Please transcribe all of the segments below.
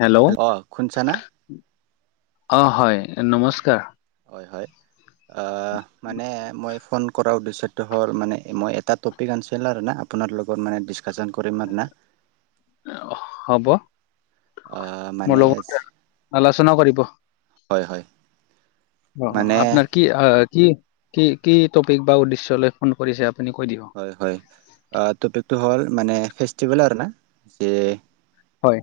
Hello অ', শুন চা না? অ', হয় অ নমস্কাৰ। হয় হয়। মানে মই ফোন কৰাৰ উদ্দেশ্যটো হ'ল মানে মই এটা টপিক অনচিলো আৰু না আপোনাৰ লগত মানে ডিচকাচন কৰিম আৰু না। হ'ব। অঁ', মোৰ মানে লগত আলোচনা কৰিব হয় হয়। অ', মানে আপনাৰ কি কি কি কি টপিক বা উদ্দেশ্য লৈ ফোন কৰিছে আপুনি কৈ দিব। হয় হয় টপিকটো হ'ল মানে ফেষ্টিভেল আৰু না যে হয়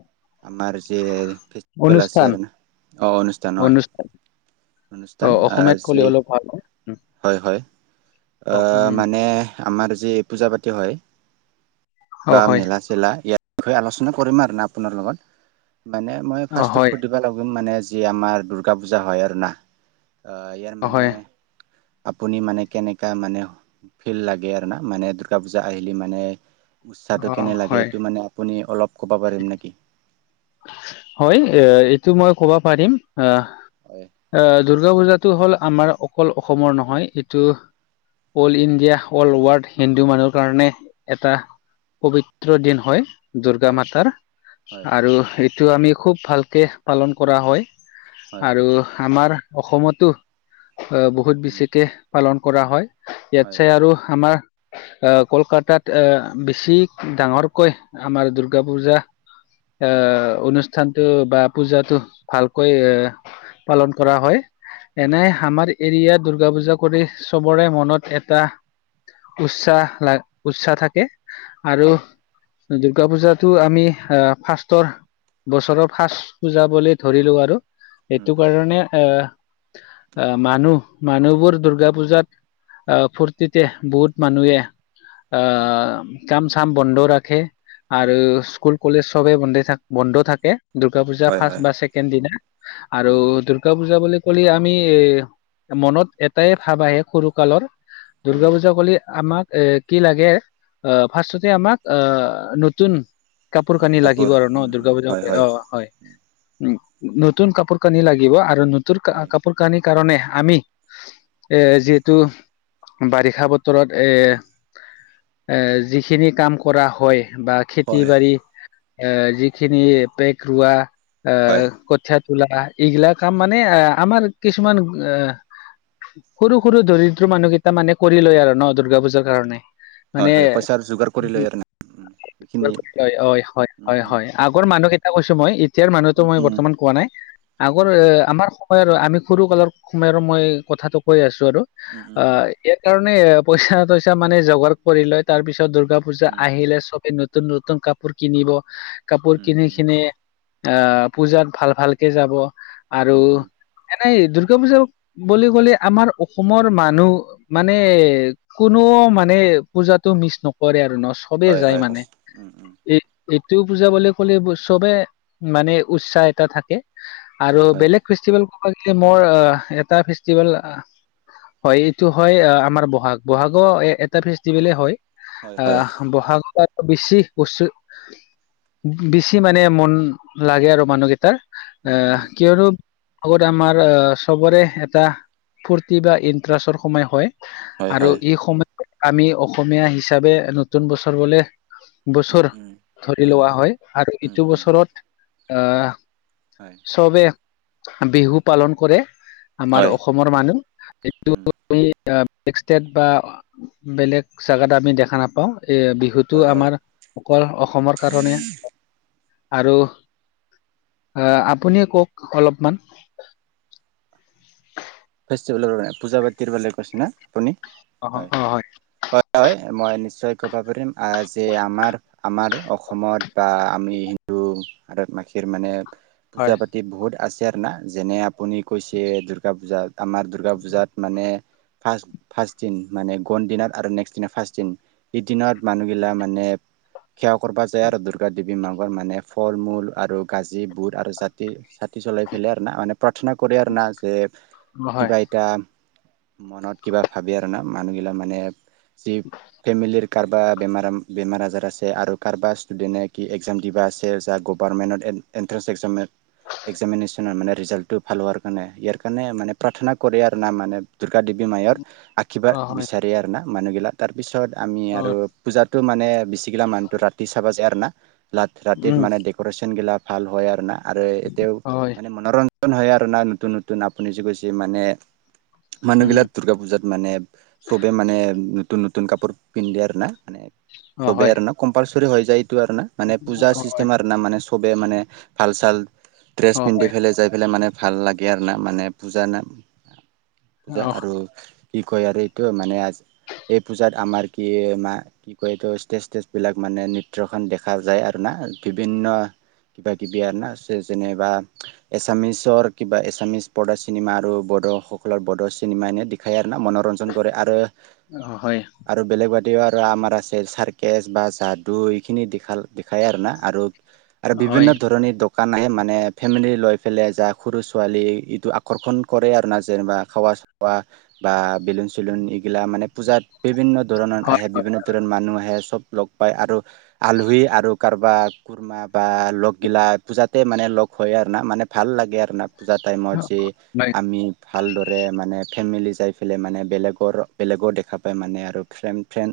আমাৰ যে ফেষ্টিভেল আছে অনুষ্ঠান আৰু না অ', অনুষ্ঠান হয়। অ অনুষ্ঠান অসমীয়াত ক'লে আজি অলপ ভাল হয় উম হয় হয় কওক। অ', উম, মানে আমাৰ যি পূজা পাতি হয় অ বা হয় মেলা মেলা ইয়াৰ বিষয় আলোচনা কৰিম আৰু না আপোনাৰ লগত মানে মই অ ফাৰ্ষ্টট হয় সুধিব ল মানে যি আমাৰ দূৰ্গা পূজা হয় আৰু না ইয়াৰ অ মানে হয় আপুনি মানে কেনেকা মানে ফিল লাগে আৰু না মানে দৰ্গা পূজা আহিলে মানে অ উৎসাহটো কেনে লাগে হয় এইটো মানে আপুনি অলপ ক'ব পাৰিম নেকি। হয় এ এইটো মই ক'ব পাৰিম আহ হয় আহ দূৰ্গা পূজাটো হ'ল আমাৰ অকল অসমৰ নহয় এইটো all India all world Hindu মানুহৰ কাৰণে এটা পবিত্ৰ দিন হয়। দুৰ্গা হয় মাতাৰ হয় আৰু এইটো আমি খুব ভালকৈ পালন কৰা হয়। হয় আৰু আমাৰ অসমতো বহুত উম বেছিকে পালন কৰা হয় হয় ইয়াতচে আৰু আমাৰ কলকাতাত এ বেছি ডাঙৰকৈ আমাৰ দুৰ্গা পূজা এ হয় অনুষ্ঠানতটো বা পূজাটো ভালকৈ এ হয় পালন কৰা হয় এনে আমাৰ এৰিয়া দুূৰ্গা পূজা কৰি চবৰে মনত এটা উৎসাহ ল উৎসাহ থাকে। হয় আৰু হয় দুৰ্গা পূজাটো আমি ফাৰ্ষ্ষ্টৰ বছৰৰ ফাৰ্ষ্ট পুজাবলে ধৰিলো আৰু উম এইটো কাৰণে এ আহ মানুহ মানুহবোৰ দূৰ্গা পূজাত আহ ফূুৰ্তিতে বহুত মানুহে হয় কাম চাম বন্ধ ৰাখে আৰু হয় স্কুল কলেজ চবেই বন্ধে থাকে। বন্ধ থাকে দুূৰ্গা পূজা হয় ফাৰ্ষ্ট হয় বা ছেকেণ্ড দিনা। আৰু উম দুূৰ্গা পূজা বুলি কলে আমি এ মনত এটাই ভাৱ আহে সৰু কালৰ দূৰ্গা উম পূজা কৰি আমাক এ কি লাগে আহ ফাৰ্ষ্টতে আমাক আহ নতুন কাপোৰ উম কানি লাগিব আৰু ন উম দুৰ্গা উম পূজা হয় অ' হয় উম নতুন কাপোৰ কানি লাগিব আৰু নতুন হয় কাপোৰ কানীৰ কাৰণে আমি এ যিহেতু বাৰিষা বতৰত এ যিখিনি কাম কৰা হয় বা খেতি হয় বাৰী এ যিখিনি পেগ ৰোৱা হয় আহ কথিয়াত তলা এইগিলাক কাম মানে আ আমাৰ কিছুমান অ' সৰু সৰু দৰিদ্ৰ মানুহকেইটা মানে কৰি লয় আৰু ন দুৰ্গা পূজাৰ কাৰণে হয় মানে হয় পইচাৰ যোগাৰ কৰি লয় আৰু না উম এইখিনি হয় উম হয় উম হয় আগৰ মানুহকেইটা কৈছো মই এতিয়াৰ মানুহতো উম মই উম বৰ্তমান কোৱা নাই আগৰ উম উম আমাৰ সময় আৰু আমি সৰু কালৰ সময়ৰ মই কথাটো কৈ আছো আৰু উম উম অ', কাৰণে পইচা তইচা মানে জগাৰ কৰি লয় তাৰ পিছত দুৰ্গা পূজা উম আহিলে চবে নতুন নতুন কাপোৰ কিনিব কাপোৰ উম কিনি উম কিনে আহ পূজাত ভাল ভালকে যাব আৰু উম উম এনেই দুৰ্গা পূজা বুলি ক'লে আমাৰ অসমৰ মানুহ মানে কোনো মানে পূজাতটো মিচ নকৰে আৰু ন সবেই হয় যায় হয় মানে সঁচ- উম উম এই এইটোও পূজা বুলি ক'লে চবে মানে উৎসাহ এটা থাকে আৰু হয় হয় বেলেগ ফেষ্টিভেল ক'ব গলে মোৰ এটা ফেষ্টিভেল হয় এইটো হয় আমাৰ বহাগ বহাগৰ এ এটা ফেষ্টিভলে হয়। হয় হয় আহ বহাগ মাহটো বেছি বেছি মানে মন লাগে আৰু মানুহকেইটাৰ উম উম আহ কিয়নো আগত আমাৰ অ', চবৰে এটা ফূৰ্তি বা ইণ্টাৰেষ্টৰ সময় হয় হয় আৰু হয় ই সময় আমি অসমীয়া হিচাপে নতুন বছৰ বলে উম উম উম লোৱা হয় আৰু উম ইটো উম বছৰত আহ হয়। চবে বিহু পালন কৰে আমাৰ হয় অসম অসমৰ মানুহ উম [unintelligible] বেলেগ জাগাত আমি দেখা নাপাও বিহুটো হয় হয় আমাৰ অকল অসমৰ কাৰণে আৰু আহ আপুনিয়ে কওক অলপমান ফেষ্টিভেলৰে পূজা পাতিৰ বাবে কৈছে না আপুনি অ হয় অ হয় হয় মই নিশ্চয় ক'ব পাৰিম আহ যে আমাৰ আমাৰ অসমত বা আমি হিন্দু বাসীৰ মানে পূজা হয় পাতি বহুত আছে আৰু না যেনে আপুনি কৈছে দূৰ্গা পূজা আমাৰ দুৰ্গা পূজাত মানে ফ্ষ ফাৰ্ষট দিন মানে গন দিনত আৰু নেক্স দিনা ফাৰ্ষট দিন এদিনত মানুহগিলা মানে সেৱা কৰিব যায় আৰু দুৰ্গা দেৱী মাৰ মানে ফল মূল আৰু গাজী বুট আৰু চাকি চাকি জলাই পেলাই আৰু মানে প্ৰাৰ্থনা কৰে আৰু যে অ হয় কিবা এটা মনত কিবা ভাবি আৰু না মানুহগিলাক মানে যি ফেমিলিৰ কাৰবা বেমাৰ আজাৰ আছে আৰু কাৰোবাৰ ষ্টুডেন্টে কি একজাম দিবা আছে গভমেণ্টত এ এণ্ট্ৰেন্ঞ্চ একসাম এক্সামিনেশ্যনৰ মানে ৰিজাল্টটো ভাল হোৱাৰ কাৰণে ইয়াৰ কাৰণে মানে প্ৰাৰ্থনা কৰে আৰু না মানে দুৰ্গা দেৱী মায়ৰ আশীৰ্বাদ অ হয় বিচাৰে আৰু না মানুহগিলাক তাৰপিছত আমি অ আৰু পূজাটো মানে বেছিগিলা মানুহটো ৰাতি চাবা যায় আৰু না ৰাতি উম মানে ডেক'ৰেশচন গিলা ভাল হয় আৰু না আৰু এতিয়াও অ হয় মানে মনোৰন নতুন হয় আৰু না নতুন নতুন আপুনি যে কৈছে মানে উম মানুহগিলাক দুৰ্গা পূজাত মানে চবে মানে নতুন নতুন কাপোৰ পিন্ধে আৰু না মানে অ চবেই হয় আৰু ন কম্পালচৰি হৈ যায় এইটো আৰু না মানে পূজা অ হয় চিষ্টেম আৰু না মানে চবে মানে ভাল চাল ড্ৰেছ অ পিন্ধি হয় পেলাই যাই পেলাই মানে ভাল লাগে আৰু না মানে বুজা না পূজা অ আৰু কি কয় আৰু এইটো মানে এই পূজাত আমাৰ কি মা কি কয় এইটো ষ্টেজ ষ্টেজ বিলাক মানে নৃত্য [unintelligible] দেখা যায় আৰু না বিভিন্ন কিবা কিবি আৰু না যেনেবা এছামিচৰ কিবা এছামিছ পৰ্দা চিনেমা আৰু বডসকলৰ বডৰ চিনেমা এনেই দেখায় আৰু না মনোৰঞ্জন কৰে আৰু অ', হয়। আৰু বেলেগ বাদেও আৰু আমাৰ আছে চাৰ্কেজ বা যাদু এইখিনিাল দেখায় আৰু না আৰু আৰু হয় হয় বিভিন্ন ধৰণিৰ দোকান আহে মানে ফেমিলি লৈ পেললে যাক সৰু ছোৱালী টো আকৰ্ষণ কৰে আৰু না যেনিবা খোৱা চোৱা বা বেলুন চেলুন এইগিলা মানে পূজাত বিভিন্ন ধৰণৰ হয় আহে বিভিন্ন ভিত মানুহ আহে চব লগ পায় আৰু আলহী আৰু কাৰোবা কৰ্মা বা লগ গিলা পূজাতে মানে লগ হয় আৰু না মানে ভাল লাগে আৰু না পূজা টাইমত যে নাই। আমি ভালদৰে মানে ফেমিলি যাই। পেলাই মানে বেলেগৰ বেলেগৰ দেখা পায়, মানে আৰু ফ্ৰেণ ফ্ৰেণ্,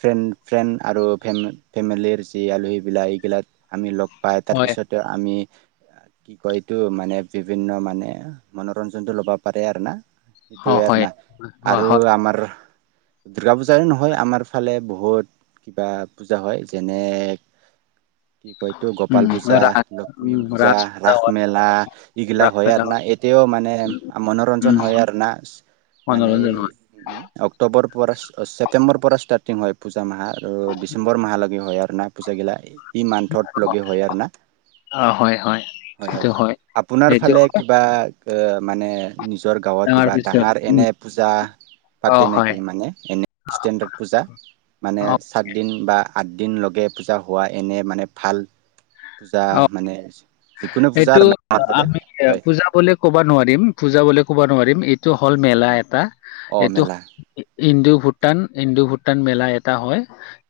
ফ্ৰেণ্ড, ফ্ৰেণ্ড আৰু ফে ফেমিলিৰ যি আলহীবিলাক এইগিলাক আমি লগ পাই হয় তাৰপিছতে আমি কি কয় এইতটো মানে বিভিন্ন মানে মনোৰঞ্জনটো ল'ব পাৰে আৰু না অ সেইটোৱে আৰু হয় না অ আৰু হয় আমাৰ দুৰ্গা পূজাৰে নহয়। আমাৰ ফালে বহুত কিবা পূজা হয়। যেনে কি কয়তো গোপাল উম পূজা ৰাস লক্ষ্মী উম পূজা ৰাস হয় মেলা এইগিলা ৰাস হয়। মেলা আৰু না এতিয়াও মানে মনোৰঞ্জন উম হয় আৰু নাচ মানে মনোৰঞ্জন এই হয় অক্টোবৰ পৰা ছেপ্টেম্বৰ পৰা ষ্টাৰ্টিং হয় পূজা মাহ আৰু ডিচেম্বৰ মাহলৈকে হয় আৰু না পুজাাগিলা ই মান্থত লগে হয় আৰু না অ হয় হয় হয়। হয়। সেইটো আপোনাৰ সেইটো ফালে কিবা মানে নিজৰ গাঁৱৰ কিবা পিছত ডাঙৰ উম এনে পূজা অ পাতে হয় নেকি মানে এনে ষ্টেণ্ডাৰড পূজা মানে অ সাতদিন বা আঠদিন লগে পূজা হোৱা এনে মানে ভাল পূজা মানে যিকোনো পূজা সেইটো আৰু না আমাৰ ফালে আমি হয় পূজা ক'ব নোৱাৰিম। পূজা ব ক'ব নোৱাৰিম। এইটো হ'ল মেলা এটা অ এইটো মেলা ইন্দু ভূটান ইন্দু ভূটান মেলা এটা হয়।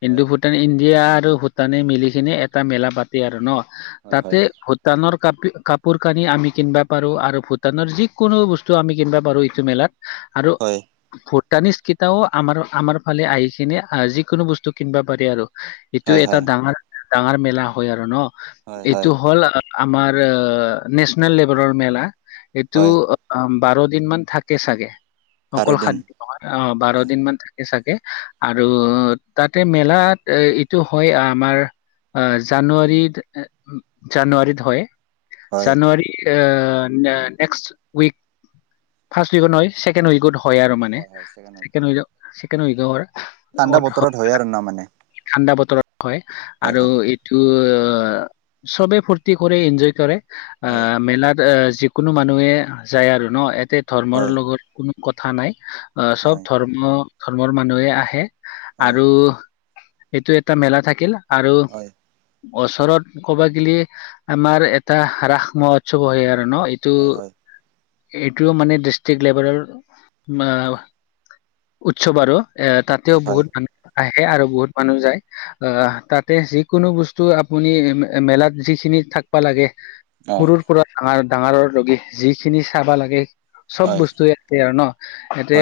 ইন্দু হয় ভূট [unintelligible] ইণ্ডিয়া আৰু ভূটানে মিলি কিননে এটা মেলা পাতি আৰু ন হয় তাতে হয় ভ ভূটানৰ কাপ কাপোৰ কানি আমি কিনিবা পাৰোঁ, আৰু ভূটানৰ। যিকোনো বস্তু আমি কিনিবা পাৰোঁ। এইটো মেলাত আৰু হয়। ভূটানিজ কেইটাও আমাৰ, আমাৰ ফালে আহি খিনি আহ যিকোনো বস্তু কিনিবা পাৰি আৰু এইটো হয় এটা হয় ডাঙৰ, ডাঙৰ মেলা হয়, আৰু ন। হয় হয় এইটো হ'ল আমাৰ নেশচনেল লেভেলৰ মেলা এইটো হয় অ', বাৰ দিন মান থাকে। চাগে বাৰ অকল দিন খাদ্য অ', বাৰ হয় দিন মান থাকে চাগে আৰু তাতে মেলাত এ এইটো হয়। আমাৰ অ, জানুৱাৰী, জানুৱাৰী হয়। হয় জানুৱাৰী এ, নেক্সট উইক ফাৰ্ষট উইকত নহয় ছেকেণ্ড উইকত হয় আৰু মানে অ হয় ছেকেণ্ডত চেন চিকেনৰ ঠাণ্ডা বতৰত হয় আৰু ন মানে ঠাণ্ডা বতৰতৰত হয়, হয় আৰু হয় এইটো চবেই ফুৰ্তি কৰে এনজয় কৰে হয় আহ মেলাত যিকোনো মানুহে যায় আৰু ন। এতে ধৰ্মৰ হয় লগত কোনো কথা নাই। আহ চব হয় ধৰ্ম ধৰ্মৰ মানুহে আহে হয় আৰু এইটো এটা মেলা থাকিল আৰু হয় ওচৰত ক'ব গিলি আমাৰ এটা ৰাস মহোৎসৱ হয় আৰু ন এইটো হয়। হয়। এইটোও মানে ডিষ্ট্ৰিক্ লেভেলৰ উৎসৱ আৰু এ হয় তাতেও হয় বহুত মানুহ আহে আৰু বহুত মানুহ হয় যায় অহ, তাত তাতে যিকোনো বস্তু আপুনি মেলাত যিখিনি থাকিবা লাগে হয় সৰুৰ সৰু-সৰা‌ ডাঙৰ-ডাঙৰৰ লেগি যিখিনি চাবা লাগে। চব হয় হয় বস্তুৱে আছে আৰু ন' ইয়াতে।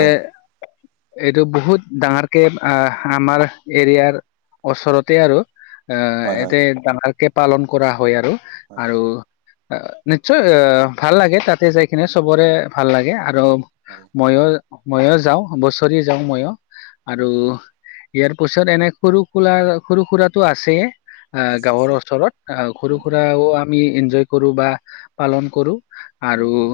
এইটো বহুত ডাঙৰকে অহ, আমাৰ এৰিয়াৰ ওচৰতে আৰু। অহ, হয় এতে ডাঙকে পালন কৰা হয় আৰু। হয় হয় আৰু নিশ্চয় অহ, ভাল লাগে তাতে যায় কিনে চবৰে ভাল লাগে আৰু হয়। মইয়ো-মইয়ো যাওঁ বছৰি যাওঁ মইয়ো আৰু উম উম ইয়াৰ পিছত এনেই সৰু-কোলা, সৰু-সুৰাটো আছেয়ে। অহ, আছে গাঁৱৰ আছে ওচৰত অহ, উম উম সৰু-সুৰাও আমি এনজয় কৰোঁ বা পালন কৰোঁ। উম আৰু উম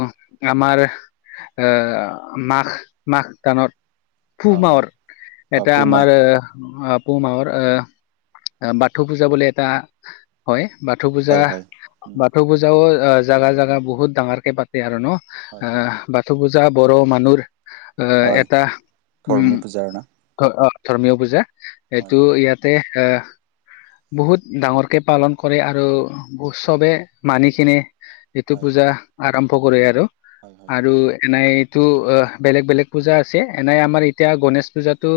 আমাৰ অহ, মাঘ-মাঘ গানত পুহ অ অ মহত অ এটা পুমা আমাৰ পুহ মাহৰ অহ, বাথৌ পূজা বুলি এটা হয়। বাথৌ পূজা হয় হয় উম বাথৌ পূজাও অহ, জাগা-জাগা বহুত ডাঙৰকে পাতে আৰু ন'। হয় অ হয় বাথৌ পূজা বড়ো মানুহ অহ, হয় এটা ধৰ্মী উম। পূজাৰ না অহ, ধৰ্মীয় পূজা, হয় এইটো ইয়াতে অহ, বহুত ডাঙৰকে পালন কৰে আৰু চবে মানি কিনে এইটো হয় পূজা আৰম্ভ কৰে আৰু। হয় হয় আৰু এনাই এইটো বেলেগ-বেলেগ পূজা আছে। এনেই আমাৰ এতিয়া গণেশ পূজাটো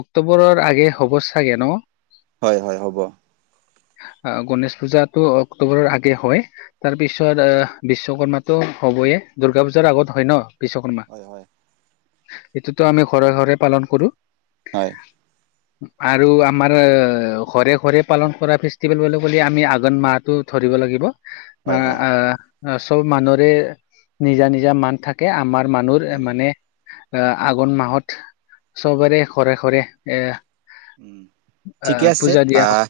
অক্টোবৰৰ আগে হ'ব চাগে ন'। হয়, হয়, হ'ব। আহ গনেেশ পূজাটো অক্টোবৰৰ আগে হয়, তাৰ পিছত আহ বিশ্বকৰ্মাটো হবয়ে, দুৰ্গা পূজাৰ আগত হয় ন বিশ্বকৰ্মা? হয় হয় এইটোতো আমি ঘৰে ঘৰে পালন কৰো। [inaudible] আৰু আমাৰ ঘৰে ঘৰে পালন কৰা ফেষ্টিভেল বুলি ক'লে আমি আঘোণ মাহতোত ধৰিব লাগিব আহ হয় হয় আহ চব মানুহৰে নিজা নিজা মান থাকে আমাৰ মানুহৰ উম মানে এ আঘোন মাহত চবৰে ঘৰে ঘৰে এ উম ঠিকে আহ আছে পূজা দিয়া হয় আহ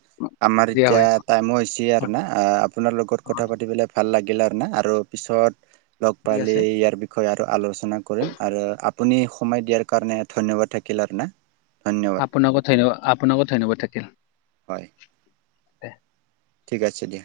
আমাৰ দিয়া এতিয়া হয় টাইমো হৈছে আৰু না, আপোনাৰ লগত কথা পাতিব পেলাই ভাল লাগিল আৰু ন। আৰু পিছত লগ ঠিক পালে আছে ইয়াৰ বি বিষয় আৰু আলোচনা কৰিম, আৰু আপুনি সময় দিয়াৰ কাৰণে ধন্যবাদ থাকিল আৰু না। ধন্যাদ আপোনাকো ধন্যবাদ আপোনাকো ধন্যবাদ থাকিল। হয়। ঠিক আছে দিয়া।